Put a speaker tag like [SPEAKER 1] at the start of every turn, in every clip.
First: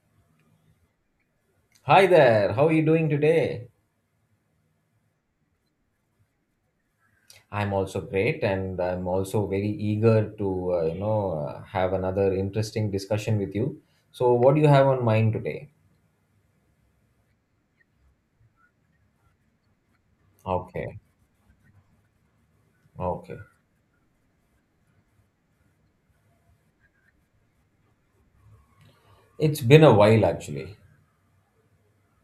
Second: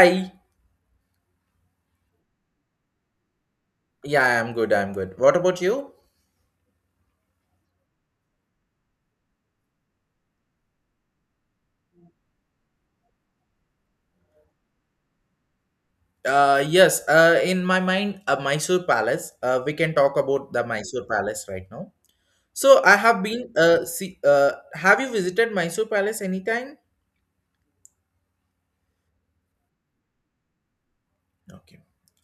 [SPEAKER 1] Hi.
[SPEAKER 2] Hi there. How are you doing today?
[SPEAKER 1] Yeah, I'm good. I'm good. What about you?
[SPEAKER 2] I'm also great, and I'm also very eager to, have another interesting discussion with you. So, what do you have on mind today?
[SPEAKER 1] Yes. In my mind, Mysore Palace. We can talk about the
[SPEAKER 2] Okay,
[SPEAKER 1] Mysore Palace right now. So I have
[SPEAKER 2] okay.
[SPEAKER 1] been. See. Have you visited Mysore Palace anytime?
[SPEAKER 2] It's been a while actually.
[SPEAKER 1] Okay.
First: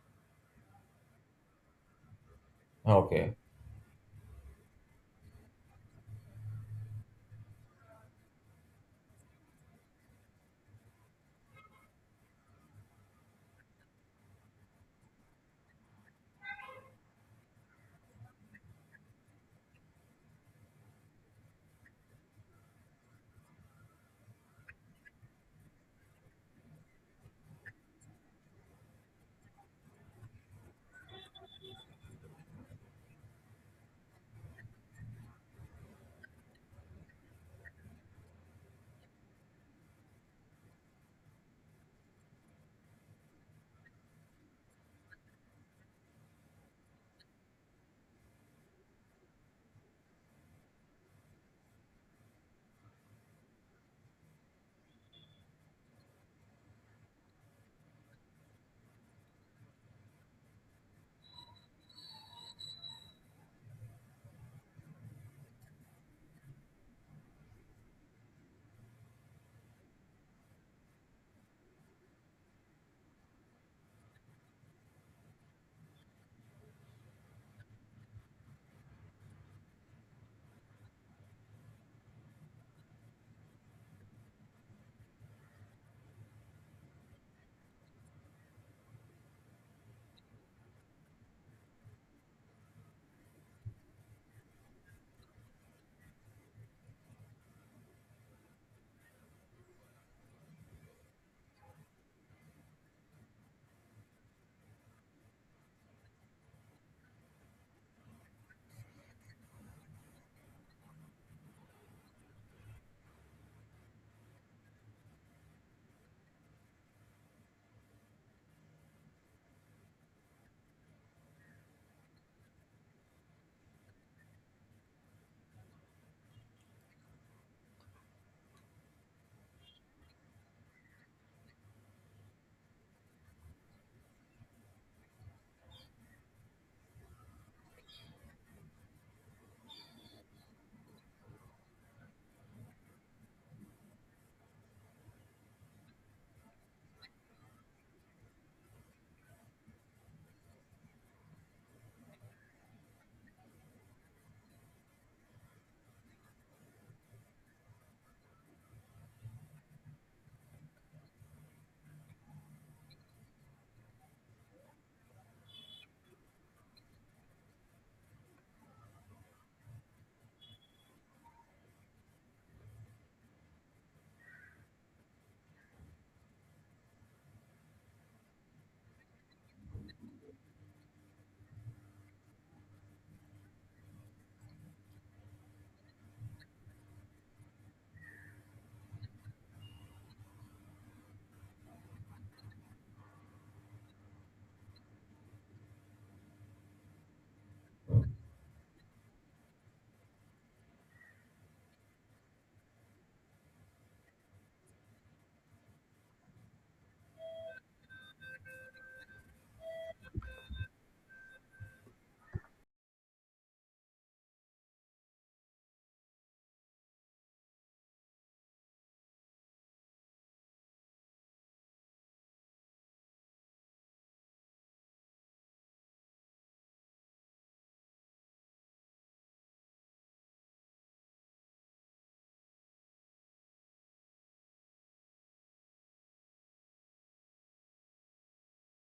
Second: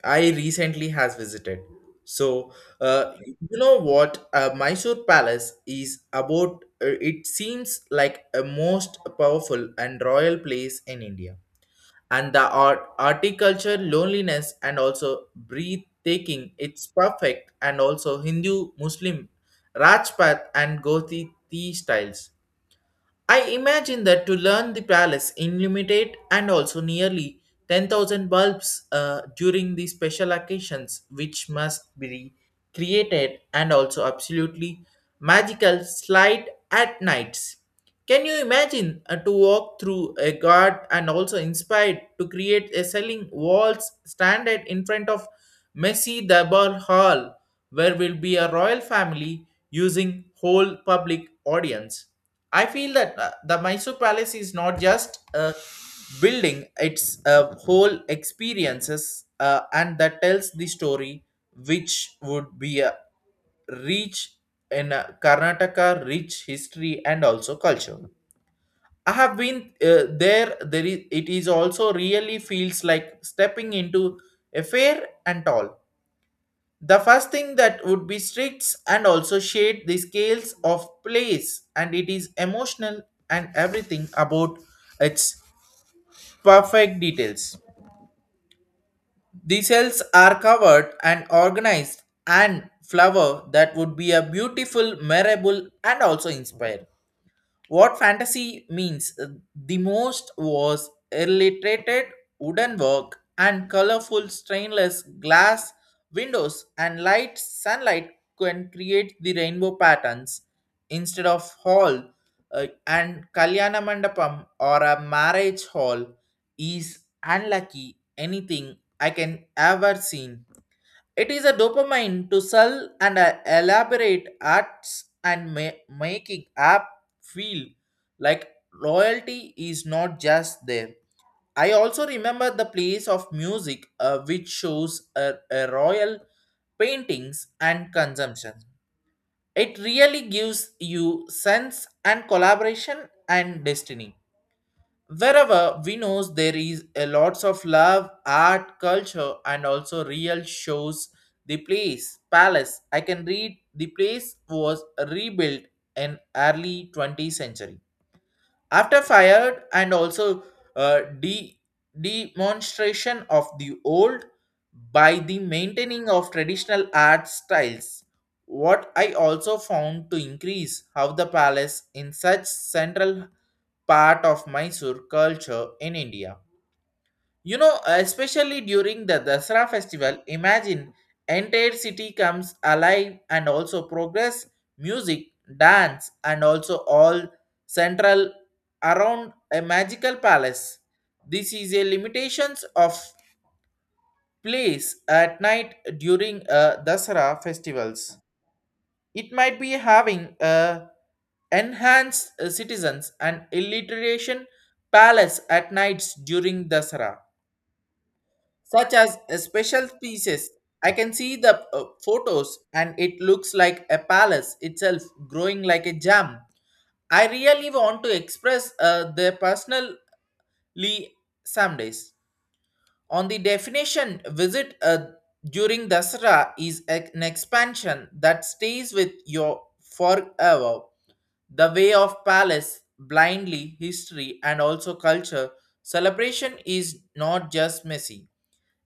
[SPEAKER 1] I recently has visited. So
[SPEAKER 2] Okay.
[SPEAKER 1] you know what? Mysore Palace is about. It seems like a most powerful and royal place in India, and the art horticulture loneliness and also breathtaking it's perfect and also Hindu, Muslim, Rajpath and Gothi tea styles. I imagine that to learn the palace illuminate and also nearly 10,000 bulbs during the special occasions, which must be created and also absolutely magical slide at nights. Can you imagine to walk through a guard and also inspired to create a selling walls standard in front of Messi the Ball Hall where will be a royal family using whole public audience. I feel that the Mysore Palace is not just a building; it's a whole experiences, and that tells the story, which would be a rich in Karnataka, rich history and also culture. I have been there. There is. It is also really feels like stepping into a fair and tall. The first thing that would be strict and also shade the scales of place, and it is emotional and everything about its perfect details. The cells are covered and organized and flower that would be a beautiful, memorable, and also inspire. What fantasy means the most was illiterated wooden work and colorful stainless glass windows and light sunlight can create the rainbow patterns instead of hall and kalyana mandapam or a marriage hall is unlucky anything I can ever seen. It is a dopamine to sell and elaborate acts and making app feel like loyalty is not just there. I also remember the place of music which shows a royal paintings and consumption. It really gives you sense and collaboration and destiny. Wherever we knows there is a lots of love, art, culture, and also real shows. The place, palace. I can read the place was rebuilt in early 20th century after fired and also uh, de- demonstration of the old by the maintaining of traditional art styles. What I also found to increase how the palace in such central part of Mysore culture in India. You know, especially during the Dasara festival, imagine entire city comes alive and also progress music, dance, and also all central around a magical palace. This is a limitations of place at night during Dasra festivals. It might be having a enhanced citizens and illiteration palace at nights during Dasara, such as a special pieces. I can see the photos and it looks like a palace itself growing like a jam. I really want to express their personally some days. On the definition, visit during Dasara is an expansion that stays with you forever. The Way of Palace, Blindly, History, and also Culture, celebration is not just messy.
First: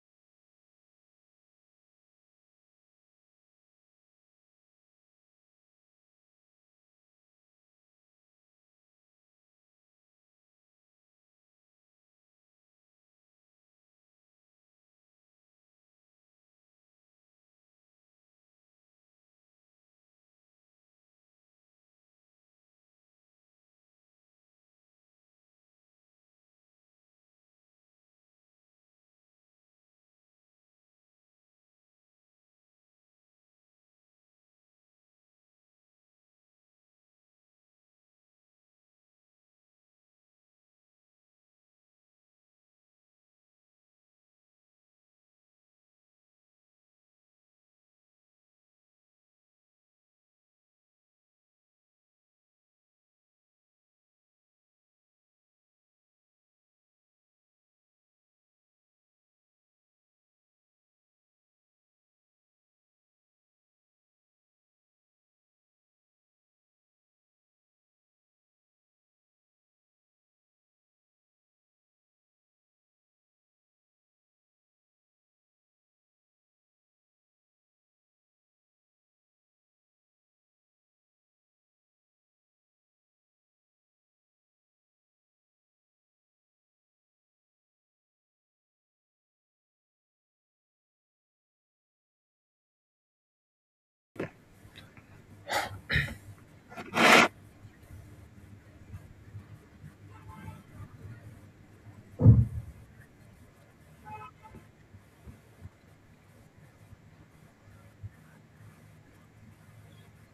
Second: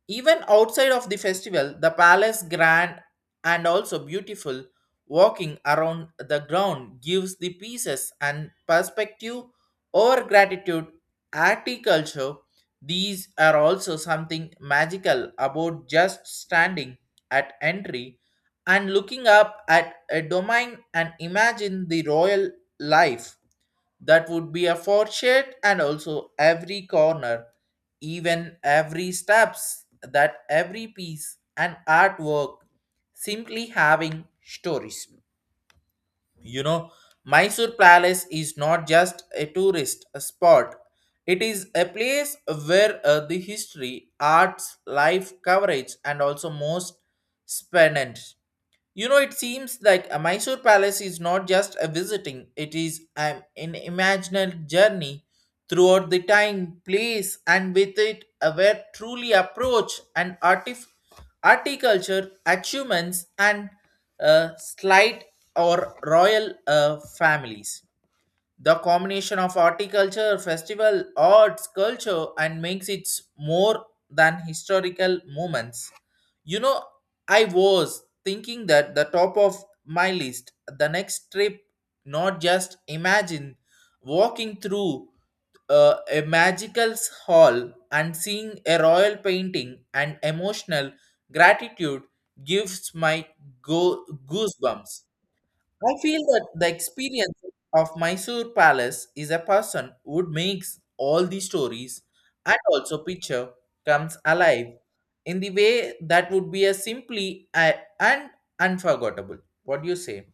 [SPEAKER 1] Even outside of the festival, the palace grand and also beautiful walking around the ground gives the pieces and perspective or gratitude articulture. These are also something magical about just standing at entry and looking up at a domain and imagine the royal life that would be a fortune and also every corner, even every steps, that every piece and artwork simply having stories. You know, Mysore Palace is not just a tourist spot. It is a place where the history, arts, life coverage, and also most spanned. You know, it seems like a Mysore Palace is not just a visiting, it is an imaginal journey throughout the time, place, and with it, a where truly approach and articulture, achievements, and slight or royal families. The combination of horticulture, festival, arts, culture, and makes it more than historical moments. You know, I was thinking that the top of my list, the next trip, not just imagine walking through a magical hall and seeing a royal painting and emotional gratitude gives my goosebumps. I feel that the experience of Mysore Palace is a person who makes all the stories and also picture comes alive in the way that would be a simply and unforgettable. What do you say?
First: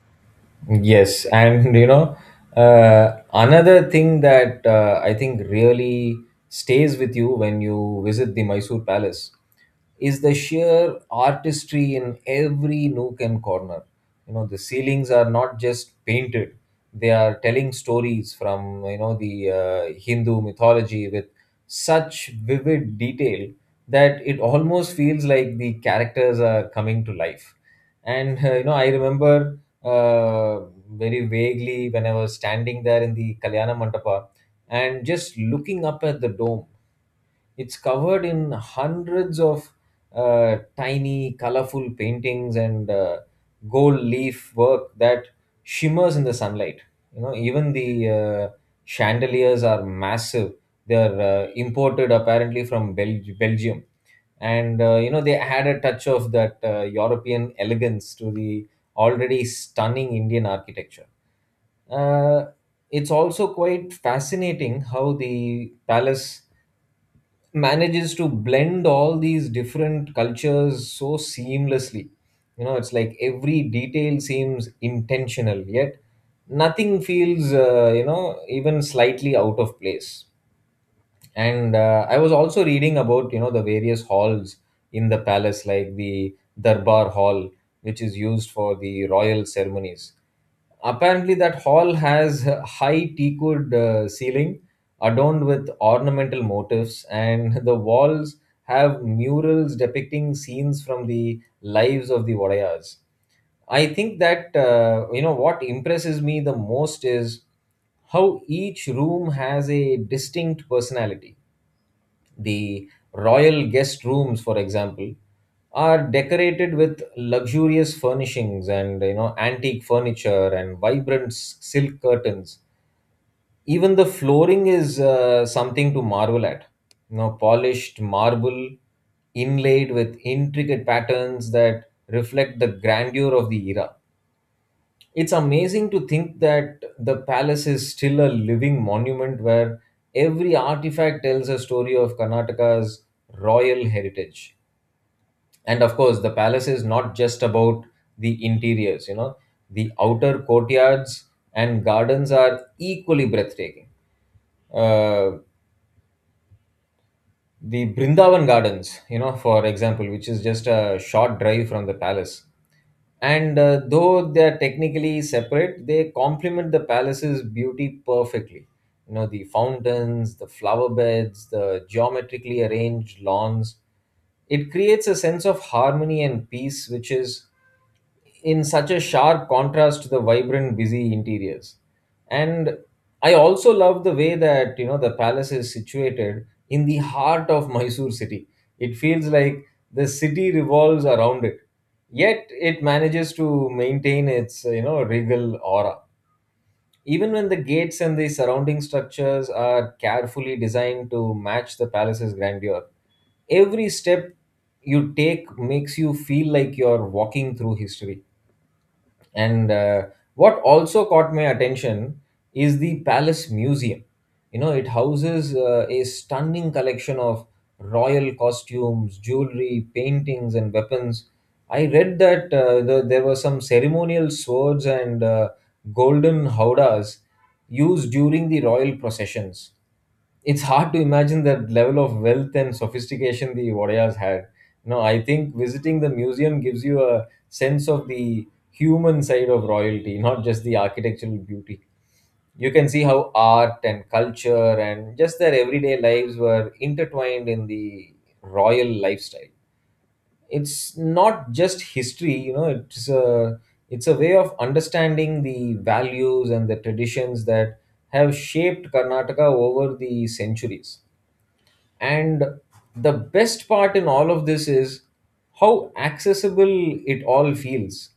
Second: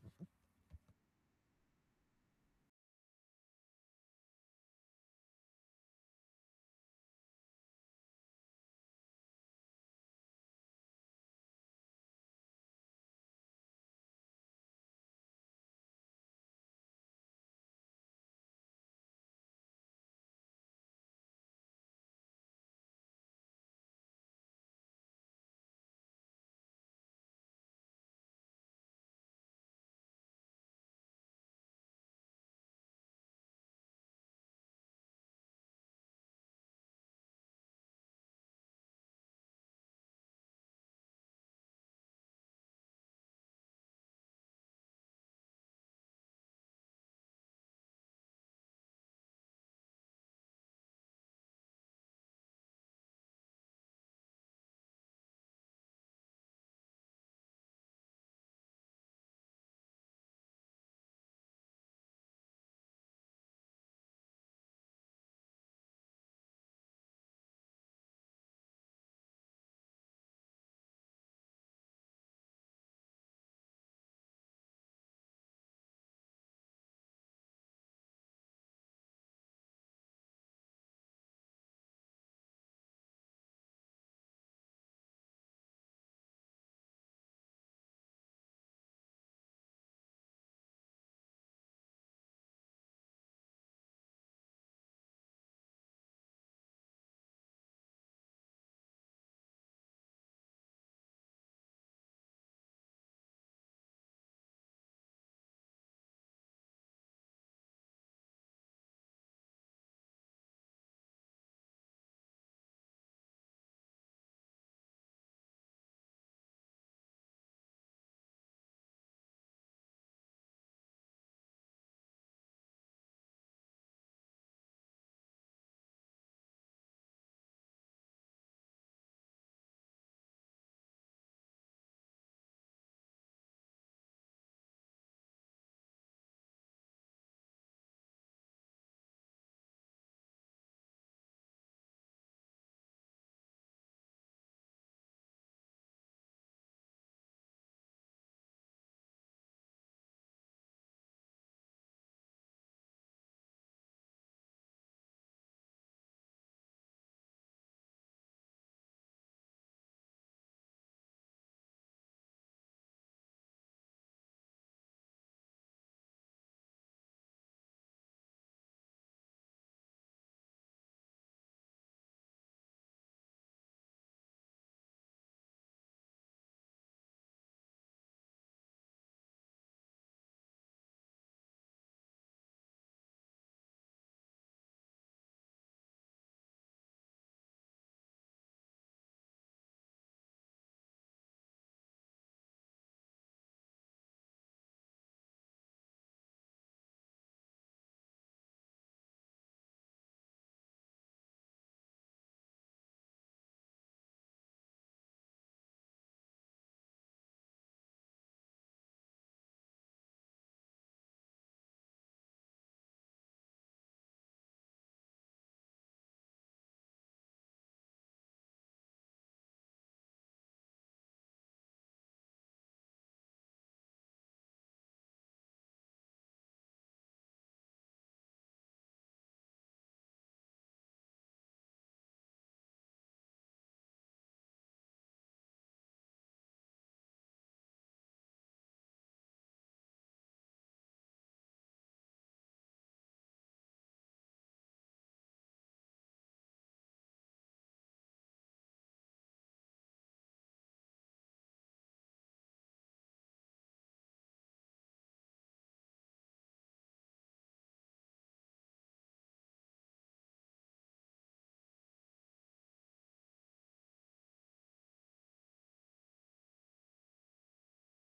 [SPEAKER 2] Yes, and another thing that I think really stays with you when you visit the Mysore Palace is the sheer artistry in every nook and corner. You know, the ceilings are not just painted; they are telling stories from the Hindu mythology with such vivid detail that it almost feels like the characters are coming to life. And you know, I remember uh, very vaguely when I was standing there in the Kalyana Mandapa and just looking up at the dome. It's covered in hundreds of tiny, colorful paintings and gold leaf work that shimmers in the sunlight. You know, even the chandeliers are massive. They are imported apparently from Belgium and you know they had a touch of that European elegance to the already stunning Indian architecture. Uh, it's also quite fascinating how the palace manages to blend all these different cultures so seamlessly. You know, it's like every detail seems intentional, yet nothing feels, even slightly out of place, and I was also reading about the various halls in the palace like the darbar hall, which is used for the royal ceremonies. Apparently that hall has a high teakwood ceiling adorned with ornamental motifs, and the walls have murals depicting scenes from the lives of the Vodayas. I think that what impresses me the most is how each room has a distinct personality. The royal guest rooms, for example, are decorated with luxurious furnishings and antique furniture and vibrant silk curtains. Even the flooring is something to marvel at. You know, polished marble inlaid with intricate patterns that reflect the grandeur of the era. It's amazing to think that the palace is still a living monument where every artifact tells a story of Karnataka's royal heritage. And of course, the palace is not just about the interiors, you know, the outer courtyards and gardens are equally breathtaking. Uh, the Brindavan Gardens, you know, for example, which is just a short drive from the palace. And though they are technically separate, they complement the palace's beauty perfectly. You know, the fountains, the flower beds, the geometrically arranged lawns. It creates a sense of harmony and peace, which is in such a sharp contrast to the vibrant, busy interiors. And I also love the way that the palace is situated in the heart of Mysore city. It feels like the city revolves around it. Yet it manages to maintain its regal aura. Even when the gates and the surrounding structures are carefully designed to match the palace's grandeur, every step you take makes you feel like you're walking through history. And what also caught my attention is the Palace Museum. You know, it houses a stunning collection of royal costumes, jewelry, paintings, and weapons. I read that there were some ceremonial swords and golden howdahs used during the royal processions. It's hard to imagine that level of wealth and sophistication the Wadayas had. No, I think visiting the museum gives you a sense of the human side of royalty, not just the architectural beauty. You can see how art and culture and just their everyday lives were intertwined in the royal lifestyle. It's not just history, you know, it's a way of understanding the values and the traditions that have shaped Karnataka over the centuries. And the best part in all of this is how accessible it all feels.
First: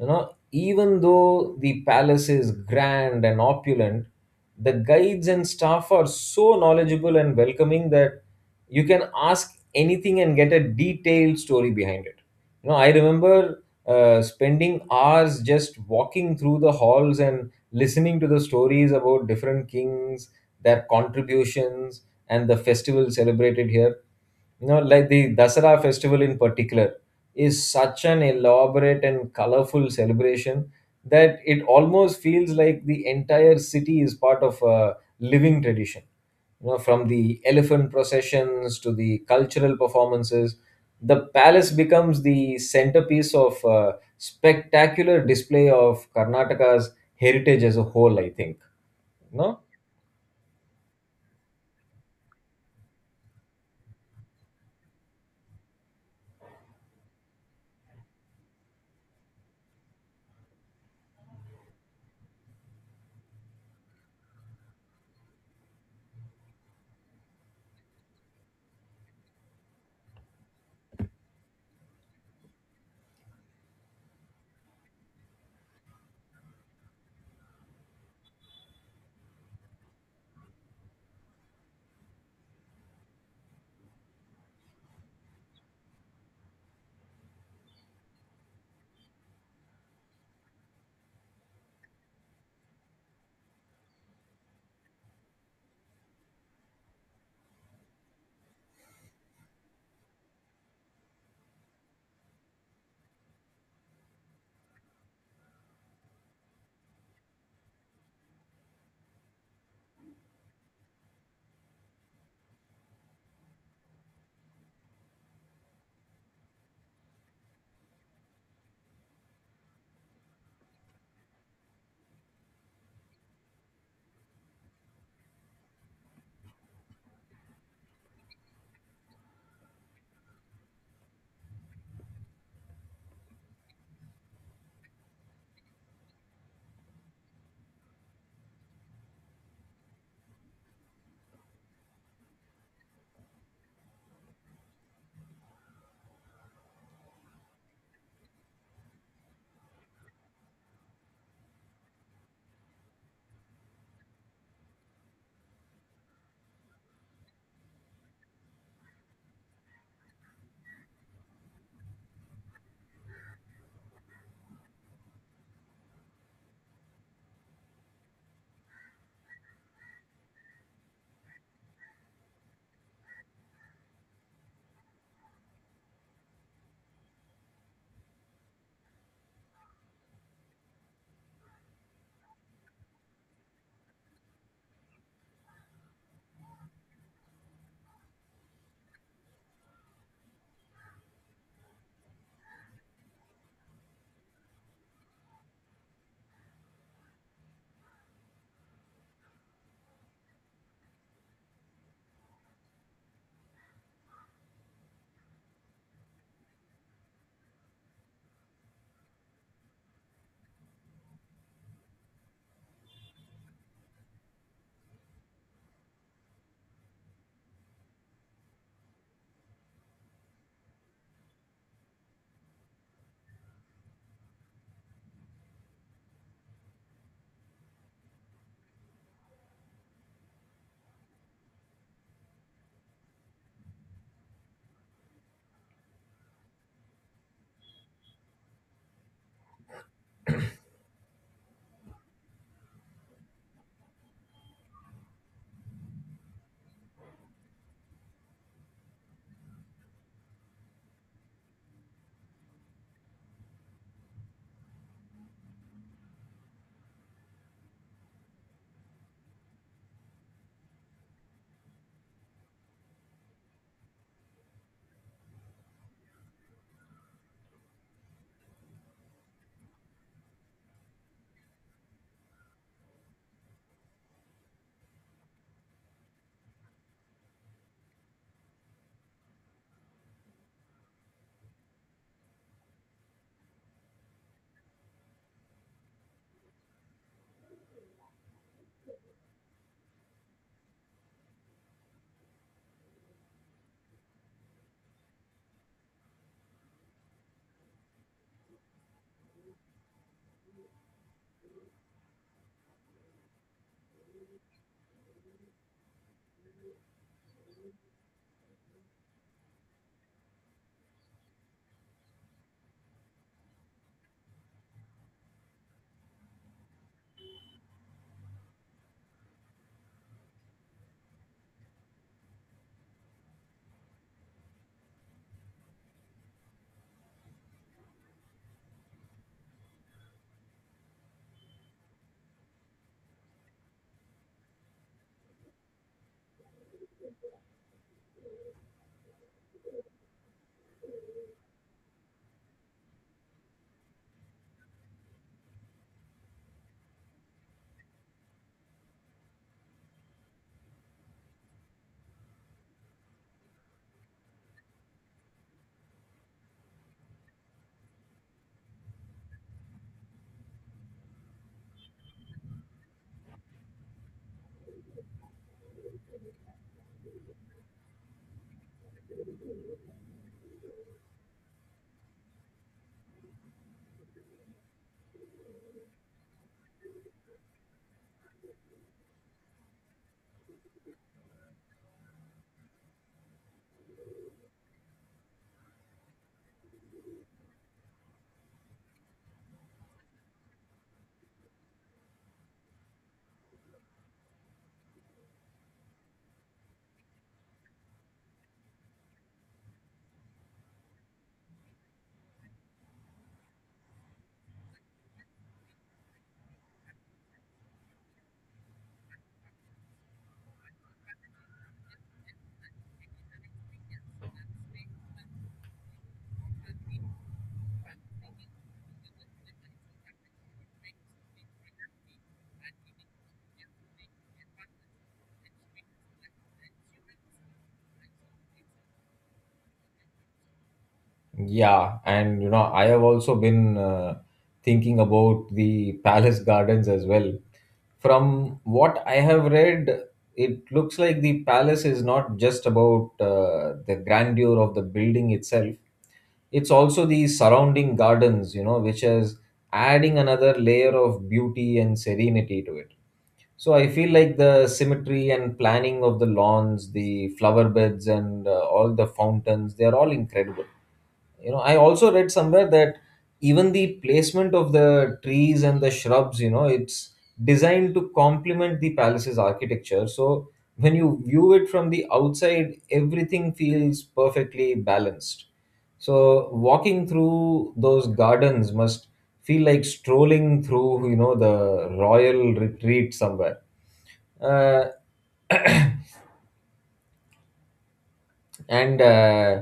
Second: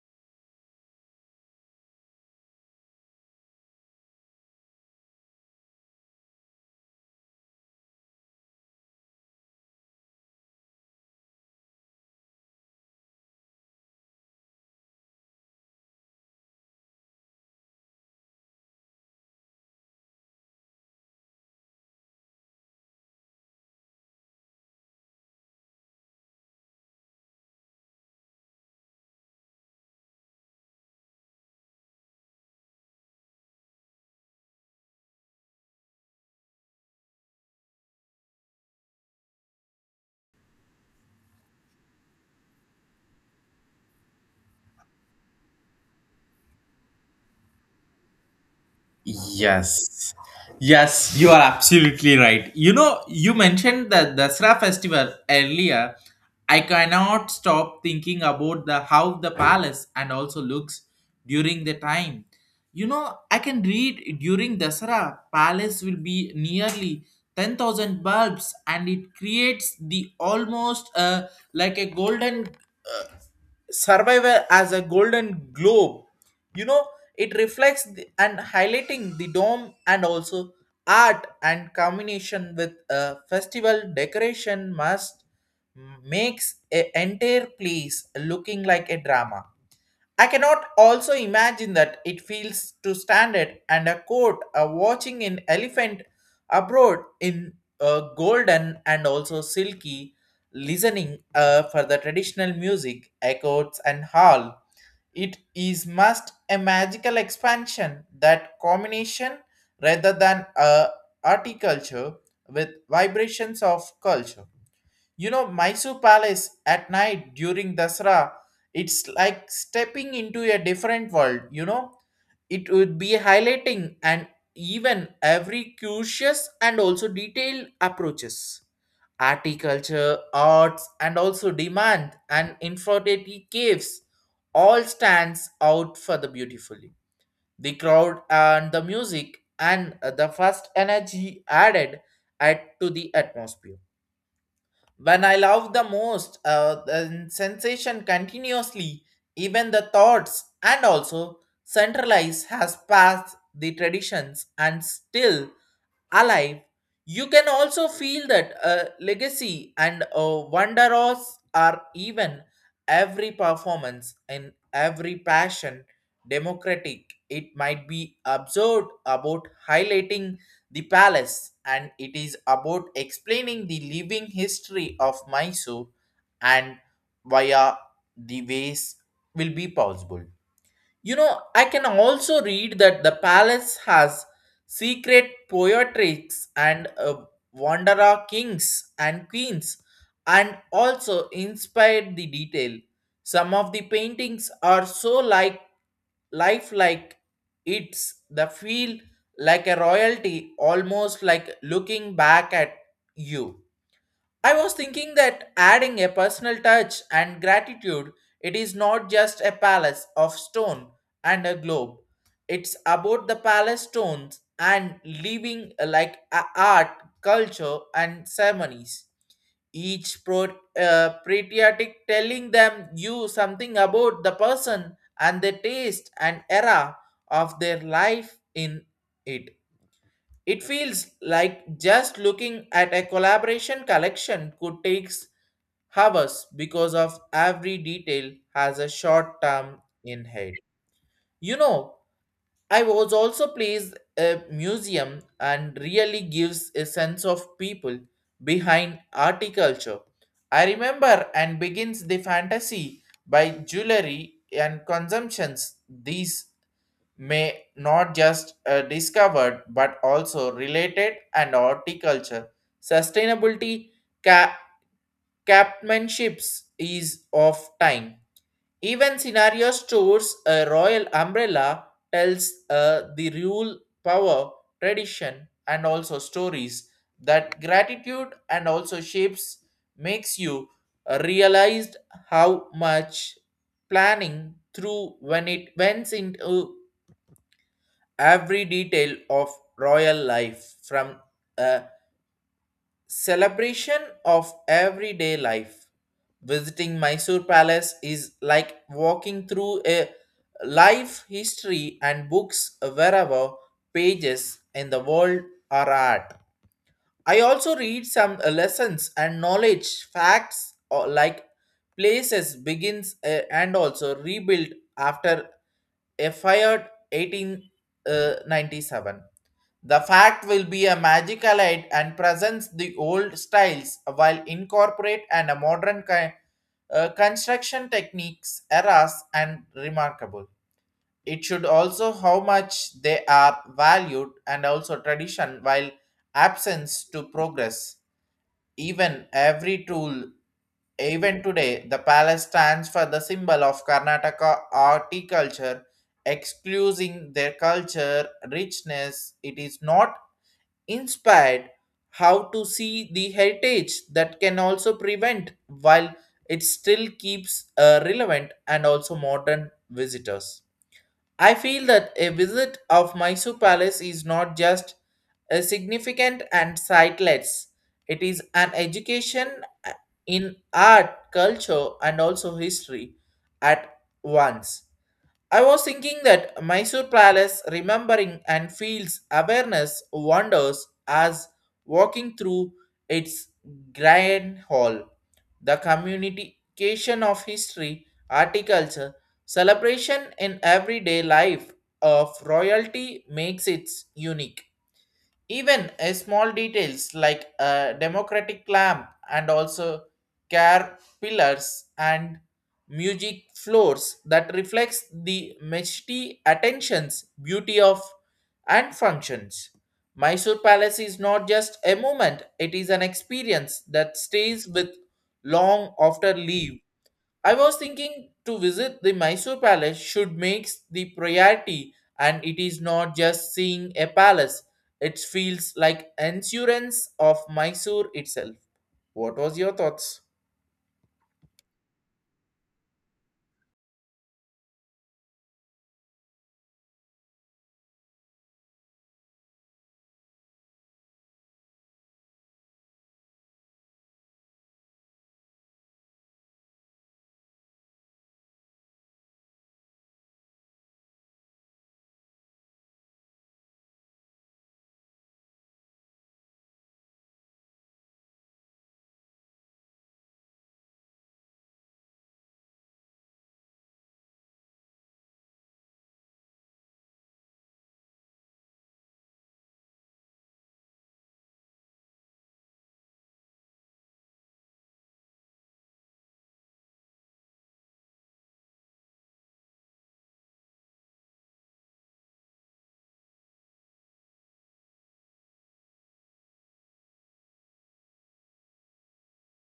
[SPEAKER 2] You know, even though the palace is grand and opulent, the guides and staff are so knowledgeable and welcoming that you can ask anything and get a detailed story behind it. You know I remember spending hours just walking through the halls and listening to the stories about different kings, their contributions, and the festival celebrated here. You know, like the Dasara festival in particular is such an elaborate and colorful celebration that it almost feels like the entire city is part of a living tradition. You know, from the elephant processions to the cultural performances, the palace becomes the centerpiece of a spectacular display of Karnataka's heritage as a whole, I think. No?
[SPEAKER 1] Yes. Yes, you are absolutely right. You know, you mentioned the Dasra festival earlier. I cannot stop thinking about the how the palace and also looks during the time. You know, I can read during Dasra, palace will be nearly 10,000 bulbs and it creates the almost like a golden uh, survivor as a golden globe. You know, it reflects the, and highlighting the dome and also art and combination with a festival decoration must makes a entire place looking like a drama. I cannot also imagine that it feels to stand it and a court watching an elephant abroad in golden and also silky, listening for the traditional music, echoes and hall. It is must a magical expansion that combination rather than a horticulture with vibrations of culture. You know, Mysore Palace at night during Dasra, it's like stepping into a different world. You know, it would be highlighting and even every curious and also detailed approaches. Articulture, arts, and also demand and infertility caves all stands out for the beautifully. The crowd and the music and the first energy added add to the atmosphere when I love the most, the sensation continuously, even the thoughts, and also centralize has passed the traditions and still alive. You can also feel that legacy and wonderos are even every performance and every passion democratic. It might be absurd about highlighting the palace and it is about explaining the living history of Mysore, and via the ways will be possible. You know, I can also read that the palace has secret poetrics and wanderer kings and queens, and also inspired the detail. Some of the paintings are so like lifelike, it's the feel like a royalty, almost like looking back at you. I was thinking that adding a personal touch and gratitude, it is not just a palace of stone and a globe. It's about the palace stones and living art, culture, and ceremonies. Each patriotic telling them you something about the person and the taste and era of their life in it. It feels like just looking at a collaboration collection could take hours because of every detail has a short term in head. You know, I was also pleased a museum and really gives a sense of people behind articulture. I remember and begins the fantasy by jewelry and consumptions, these may not just discovered but also related and horticulture. Sustainability ca- captainships is of time. Even scenario stores a royal umbrella tells the rule, power, tradition, and also stories that gratitude and also shapes makes you realized how much planning through when it went into every detail of royal life from a celebration of everyday life. Visiting Mysore Palace is like walking through a life history and books wherever pages in the world are at. I also read some lessons and knowledge facts or like places begins and also rebuilt after a fired 1897. The fact will be a magical aid and presents the old styles while incorporate and a modern construction techniques eras and remarkable. It should also how much they are valued and also tradition while absence to progress. Even every tool, even today, the palace stands for the symbol of Karnataka horticulture, excluding their culture richness. It is not inspired how to see the heritage that can also prevent while it still keeps relevant and also modern visitors. I feel that a visit of Mysore Palace is not just a significant and sightless. It is an education uh, in art, culture, and also history at once. I was thinking that Mysore Palace remembering and feels awareness wanders as walking through its grand hall. The communication of history, horticulture, celebration in everyday life of royalty makes it unique. Even a small details like a democratic lamp and also care pillars and music floors that reflects the majesty, attentions, beauty of and functions. Mysore Palace is not just a moment, it is an experience that stays with long after leave. I was thinking to visit the Mysore Palace should make the priority, and it is not just seeing a palace. It feels like insurance of Mysore itself. What was your thoughts?
[SPEAKER 2] Yeah, and you know, I have also been thinking about the palace gardens as well. From what I have read, it looks like the palace is not just about the grandeur of the building itself. It's also the surrounding gardens, which is adding another layer of beauty and serenity to it. So I feel like the symmetry and planning of the lawns, the flower beds, and all the fountains, they are all incredible. You know, I also read somewhere that even the placement of the trees and the shrubs, it's designed to complement the palace's architecture, so when you view it from the outside everything feels perfectly balanced. So walking through those gardens must feel like strolling through the royal retreat somewhere. uh, and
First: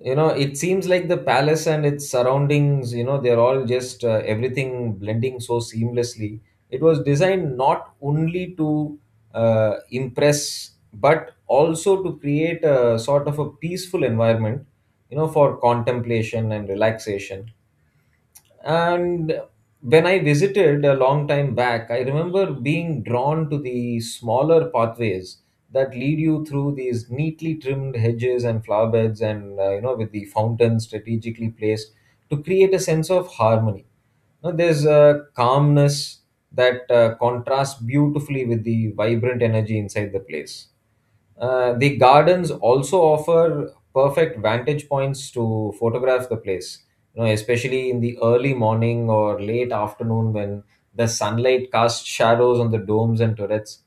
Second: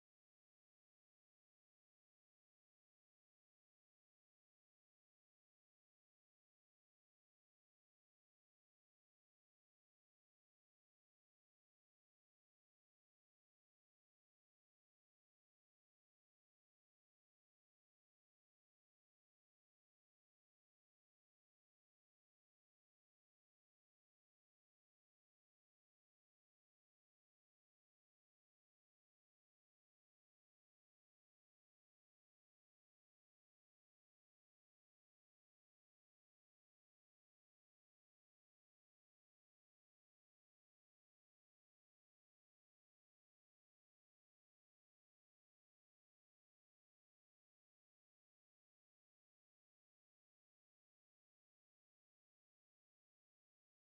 [SPEAKER 2] you know it seems like the palace and its surroundings, they're all just everything blending so seamlessly. It was designed not only to impress but also to create a sort of a peaceful environment, you know, for contemplation and relaxation. And when I visited a long time back, I remember being drawn to the smaller pathways that lead you through these neatly trimmed hedges and flower beds, and you know, with the fountains strategically placed to create a sense of harmony. Now, there's a calmness that contrasts beautifully with the vibrant energy inside the place. The gardens also offer perfect vantage points to photograph the place, you know, especially in the early morning or late afternoon when the sunlight casts shadows on the domes and turrets.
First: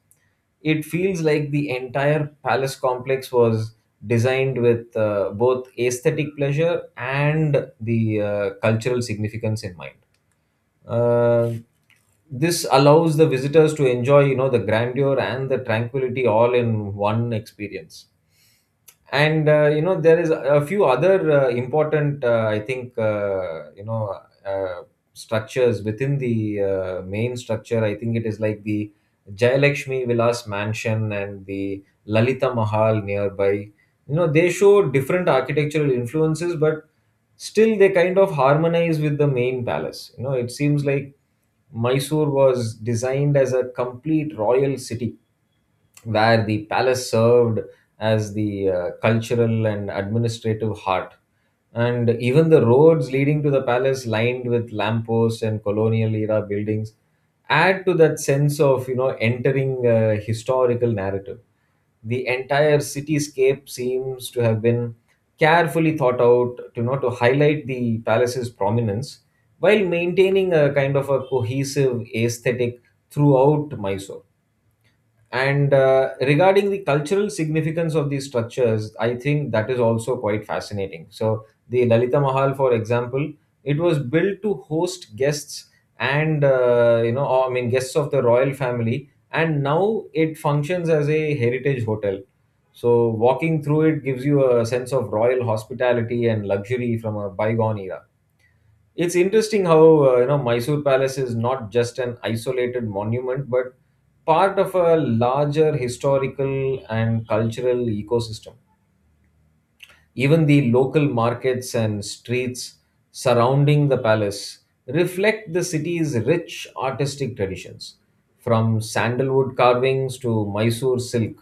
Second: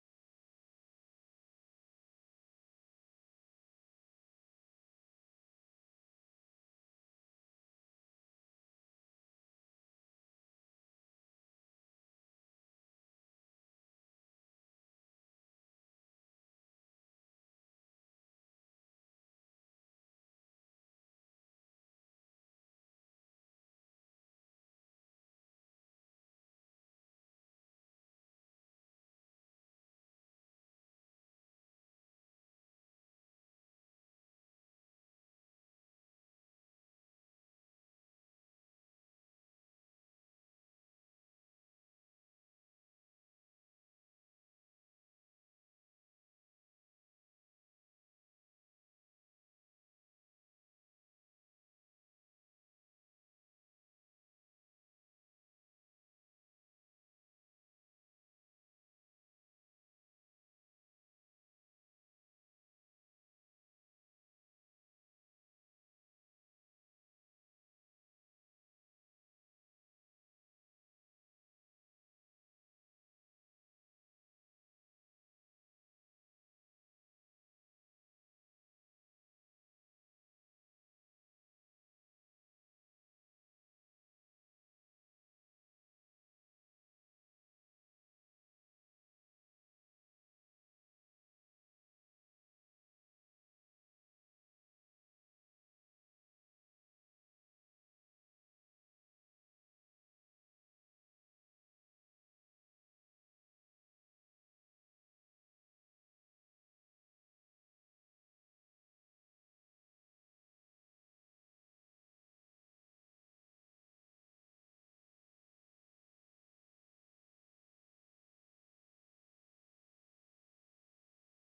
[SPEAKER 2] It feels like the entire palace complex was designed with both aesthetic pleasure and the cultural significance in mind. Uh, this allows the visitors to enjoy, you know, the grandeur and the tranquility all in one experience. And you know, there is a few other important, I think, uh, structures within the main structure. I think it is like the Jayalakshmi Vilas Mansion and the Lalita Mahal nearby. You know, they show different architectural influences but still they kind of harmonize with the main palace. You know, it seems like Mysore was designed as a complete royal city where the palace served as the cultural and administrative heart. And even the roads leading to the palace, lined with lampposts and colonial era buildings, add to that sense of entering a historical narrative. The entire cityscape seems to have been carefully thought out to not to highlight the palace's prominence while maintaining a kind of a cohesive aesthetic throughout Mysore. And regarding the cultural significance of these structures, I think that is also quite fascinating. So, the Lalita Mahal, for example, it was built to host guests and, I mean, guests of the royal family. And now it functions as a heritage hotel. So, walking through it gives you a sense of royal hospitality and luxury from a bygone era. It's interesting how you know Mysore Palace is not just an isolated monument, but part of a larger historical and cultural ecosystem. Even the local markets and streets surrounding the palace reflect the city's rich artistic traditions, from sandalwood carvings to Mysore silk.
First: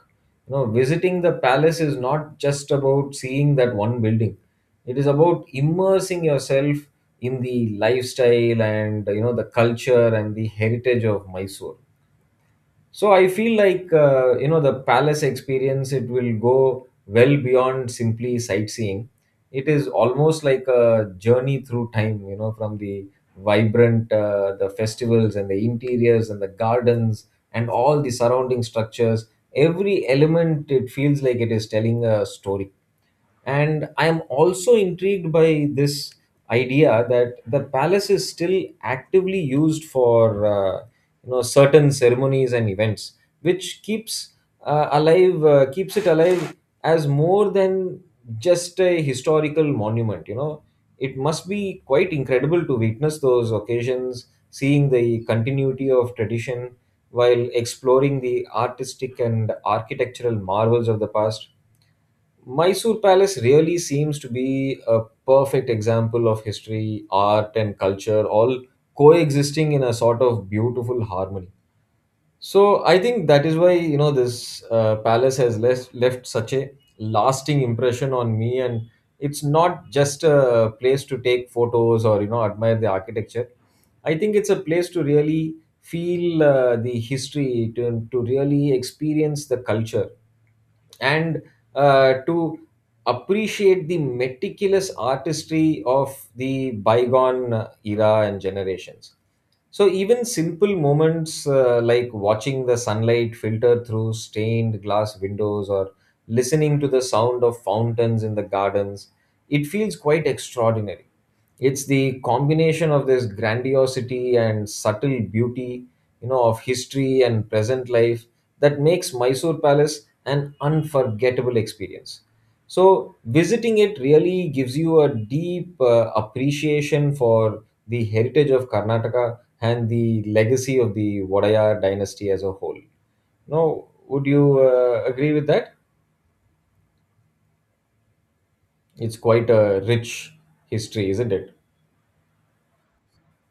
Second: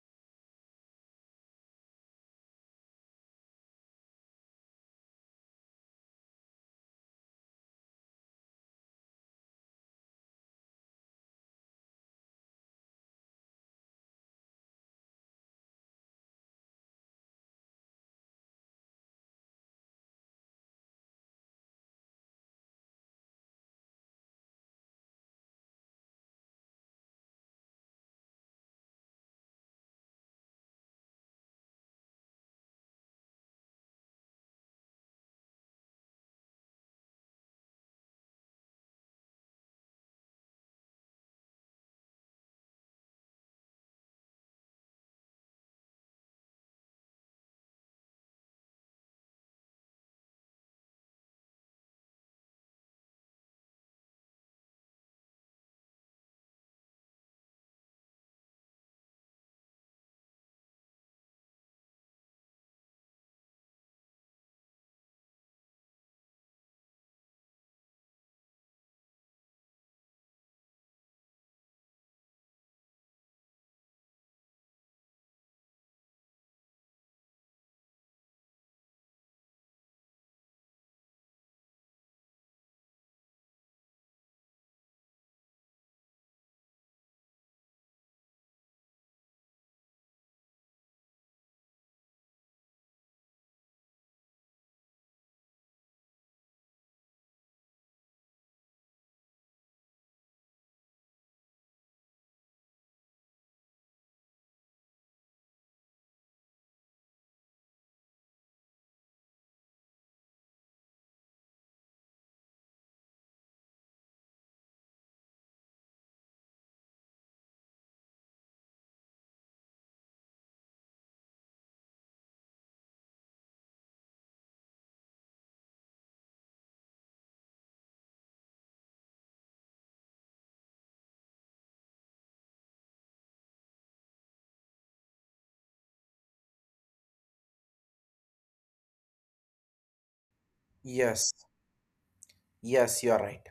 [SPEAKER 2] You know, visiting the palace is not just about seeing that one building. It is about immersing yourself in the lifestyle and the culture and the heritage of Mysore. So I feel like you know the palace experience, it will go well beyond simply sightseeing. It is almost like a journey through time, you know, from the vibrant the festivals and the interiors and the gardens and all the surrounding structures, every element, it feels like it is telling a story. And I am also intrigued by this idea that the palace is still actively used for certain ceremonies and events, which keeps alive keeps it alive as more than just a historical monument. You know, it must be quite incredible to witness those occasions, seeing the continuity of tradition while exploring the artistic and architectural marvels of the past. Mysore Palace really seems to be a perfect example of history, art, and culture all coexisting in a sort of beautiful harmony. So I think that is why this palace has left such a lasting impression on me, and it's not just a place to take photos or admire the architecture. I think it's a place to really feel the history, to really experience the culture, and to appreciate the meticulous artistry of the bygone era and generations. So even simple moments like watching the sunlight filter through stained glass windows or listening to the sound of fountains in the gardens, it feels quite extraordinary. It's the combination of this grandiosity and subtle beauty, you know, of history and present life that makes Mysore Palace an unforgettable experience. So visiting it really gives you a deep appreciation for the heritage of Karnataka and the legacy of the Vodayar dynasty as a whole. Now, would you agree with that? It's quite a rich history, isn't
[SPEAKER 1] Yes,
[SPEAKER 2] it?
[SPEAKER 1] yes, you are right.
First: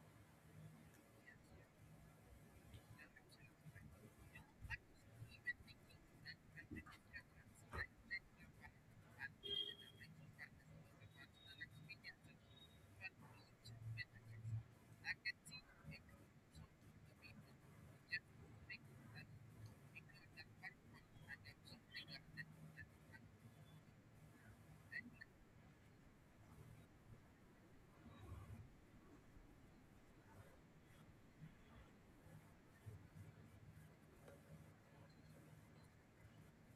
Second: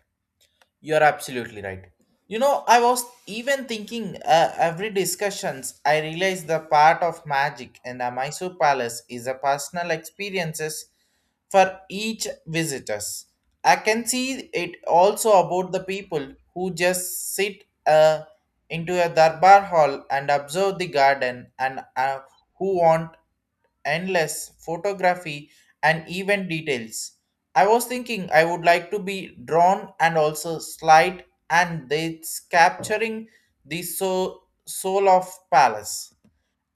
[SPEAKER 1] You're absolutely right. You know, I was even thinking every discussions, I realized the part of magic in the Mysore Palace is a personal experiences for each visitors. I can see it also about the people who just sit into a darbar hall and observe the garden and who want endless photography and event details. I was thinking I would like to be drawn and also slide and it's capturing the soul of palace.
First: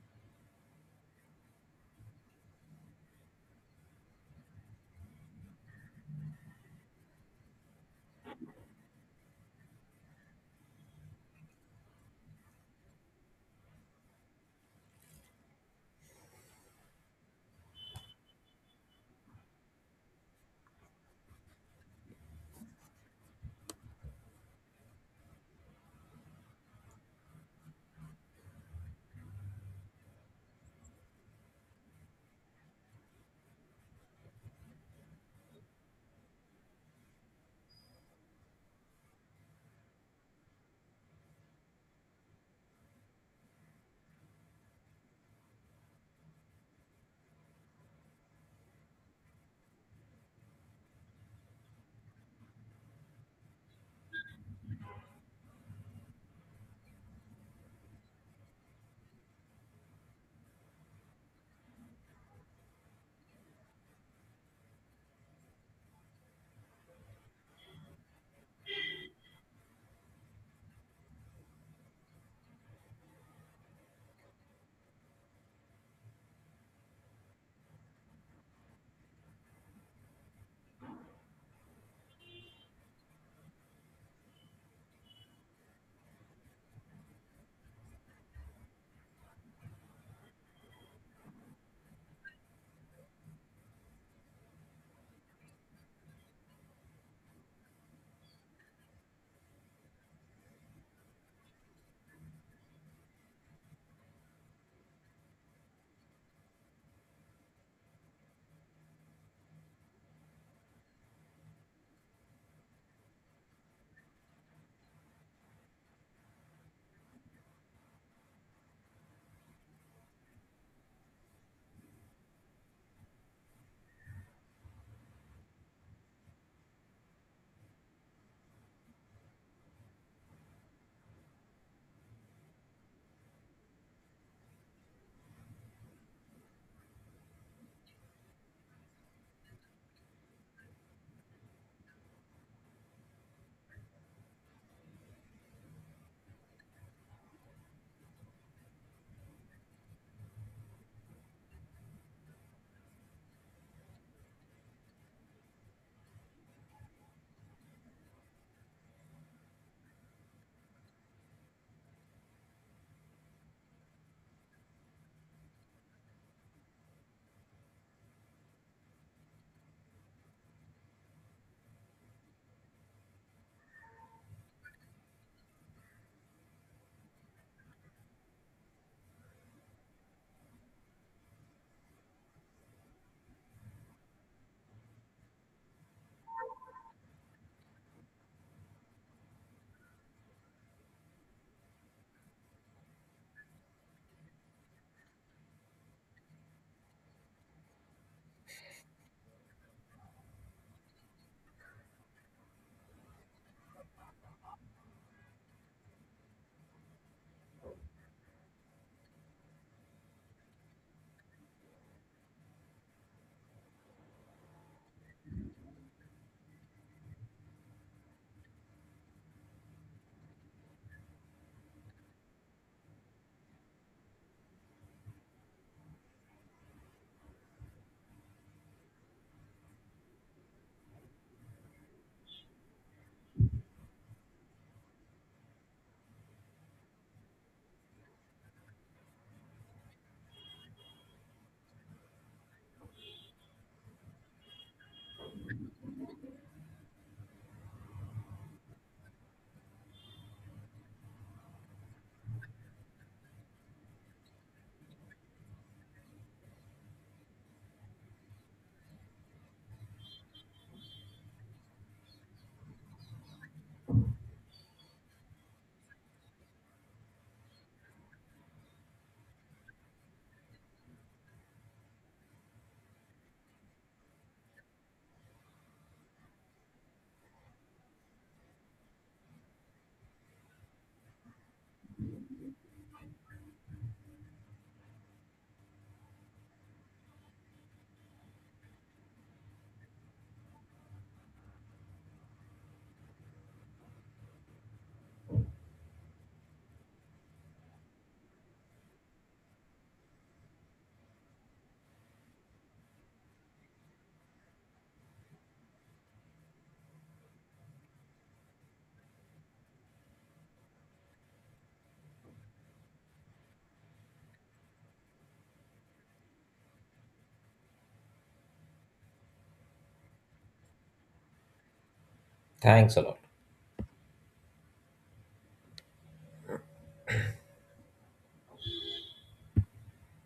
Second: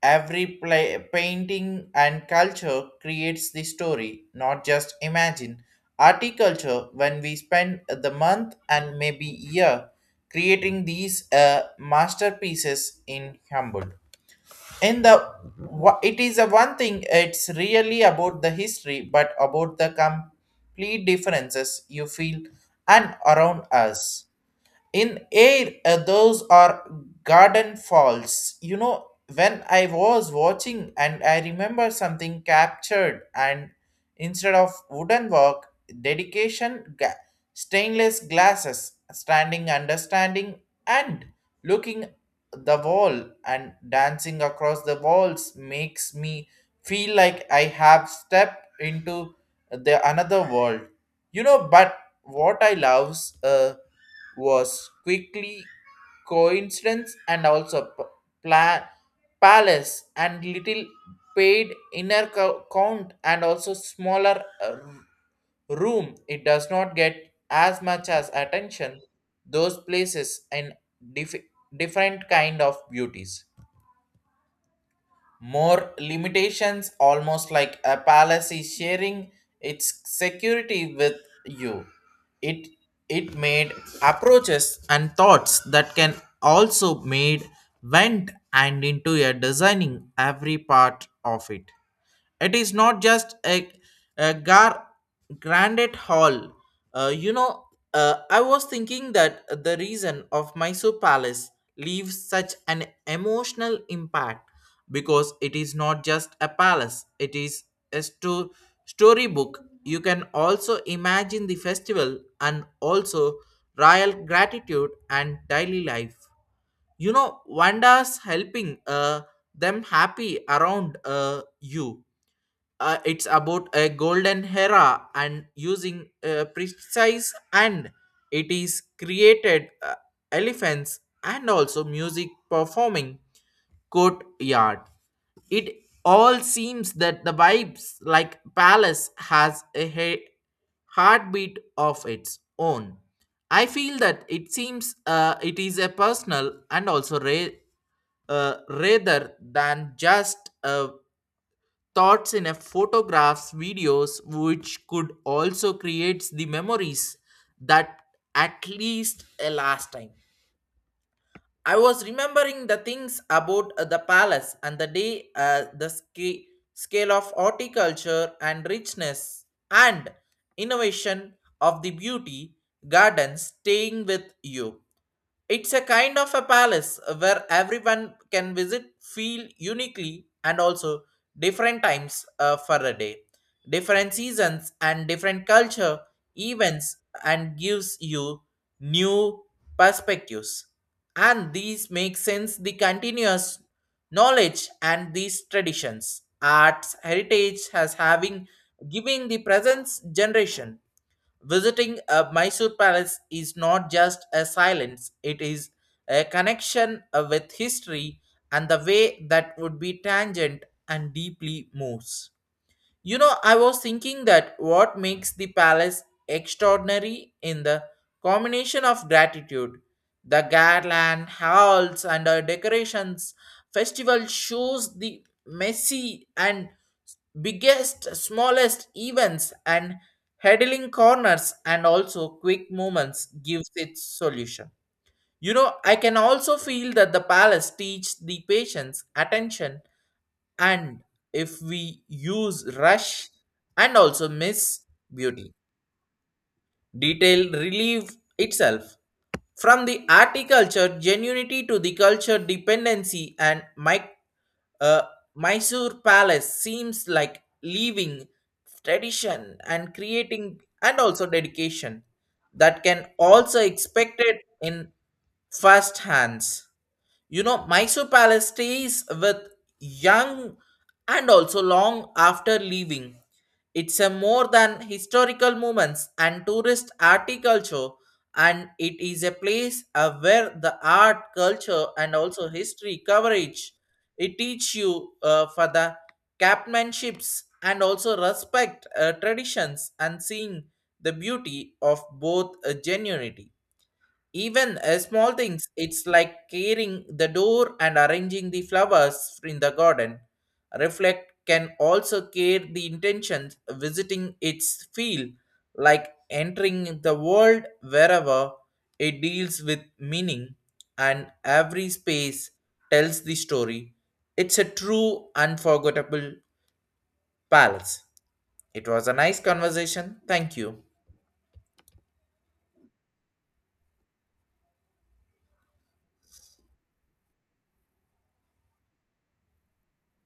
[SPEAKER 1] Every painting and culture creates the story, not just imagine. Articulture, when we spend the month and maybe year creating these masterpieces in Humboldt in the it is a one thing. It's really about the history but about the complete differences you feel and around us in air, those are garden falls. When I was watching and I remember something captured, and instead of wooden work dedication stainless glasses standing understanding and looking the wall and dancing across the walls makes me feel like I have stepped into the another world, you know. But what I loves was quickly coincidence and also pla- palace and little paid inner count and also smaller room. It does not get as much as attention. Those places in dif- different kind of beauties, more limitations, almost like a palace is sharing its security with you. It it made approaches and thoughts that can also made went and into a designing every part of it. It is not just a gar granite hall, uh, you know I was thinking that the reason of Mysore Palace leaves such an emotional impact because it is not just a palace, it is a storybook. You can also imagine the festival and also royal gratitude and daily life, you know, wonders helping them happy around, you. It's about a golden era and using precise, and it is created elephants and also music performing courtyard. It all seems that the vibes like palace has a heartbeat of its own. I feel that it seems it is a personal and also rather than just a thoughts in a photographs videos which could also creates the memories that at least a last time. I was remembering the things about the palace and the day, the scale of horticulture and richness and innovation of the beauty gardens, staying with you. It's a kind of a palace where everyone can visit, feel uniquely, and also different times, for a day, different seasons, and different culture events, and gives you new perspectives. And these make sense the continuous knowledge and these traditions, arts, heritage has having giving the present generation. Visiting a Mysore palace is not just a silence, it is a connection with history and the way that would be tangent and deeply moves. You know, I was thinking that what makes the palace extraordinary in the combination of gratitude, the garland, halls, and decorations. Festival shows the messy and biggest, smallest events and huddling corners, and also quick movements gives its solution. You know, I can also feel that the palace teach the patience, attention, and if we use rush and also miss beauty detail relieve itself from the articulture genuinity to the culture dependency and my uh, Mysore palace seems like leaving tradition and creating and also dedication that can also expected in first hands, you know. Mysore Palace stays with young and also long after leaving. It's a more than historical moments and tourist articulture, and it is a place where the art, culture, and also history coverage. It teach you for the captainships and also respect traditions and seeing the beauty of both, genuinity. Even small things, it's like caring the door and arranging the flowers in the garden. Reflect can also care the intentions visiting its field, like entering the world wherever it deals with meaning, and every space tells the story. It's a true, unforgettable palace. It was a nice conversation. Thank you.
[SPEAKER 2] Thanks a lot.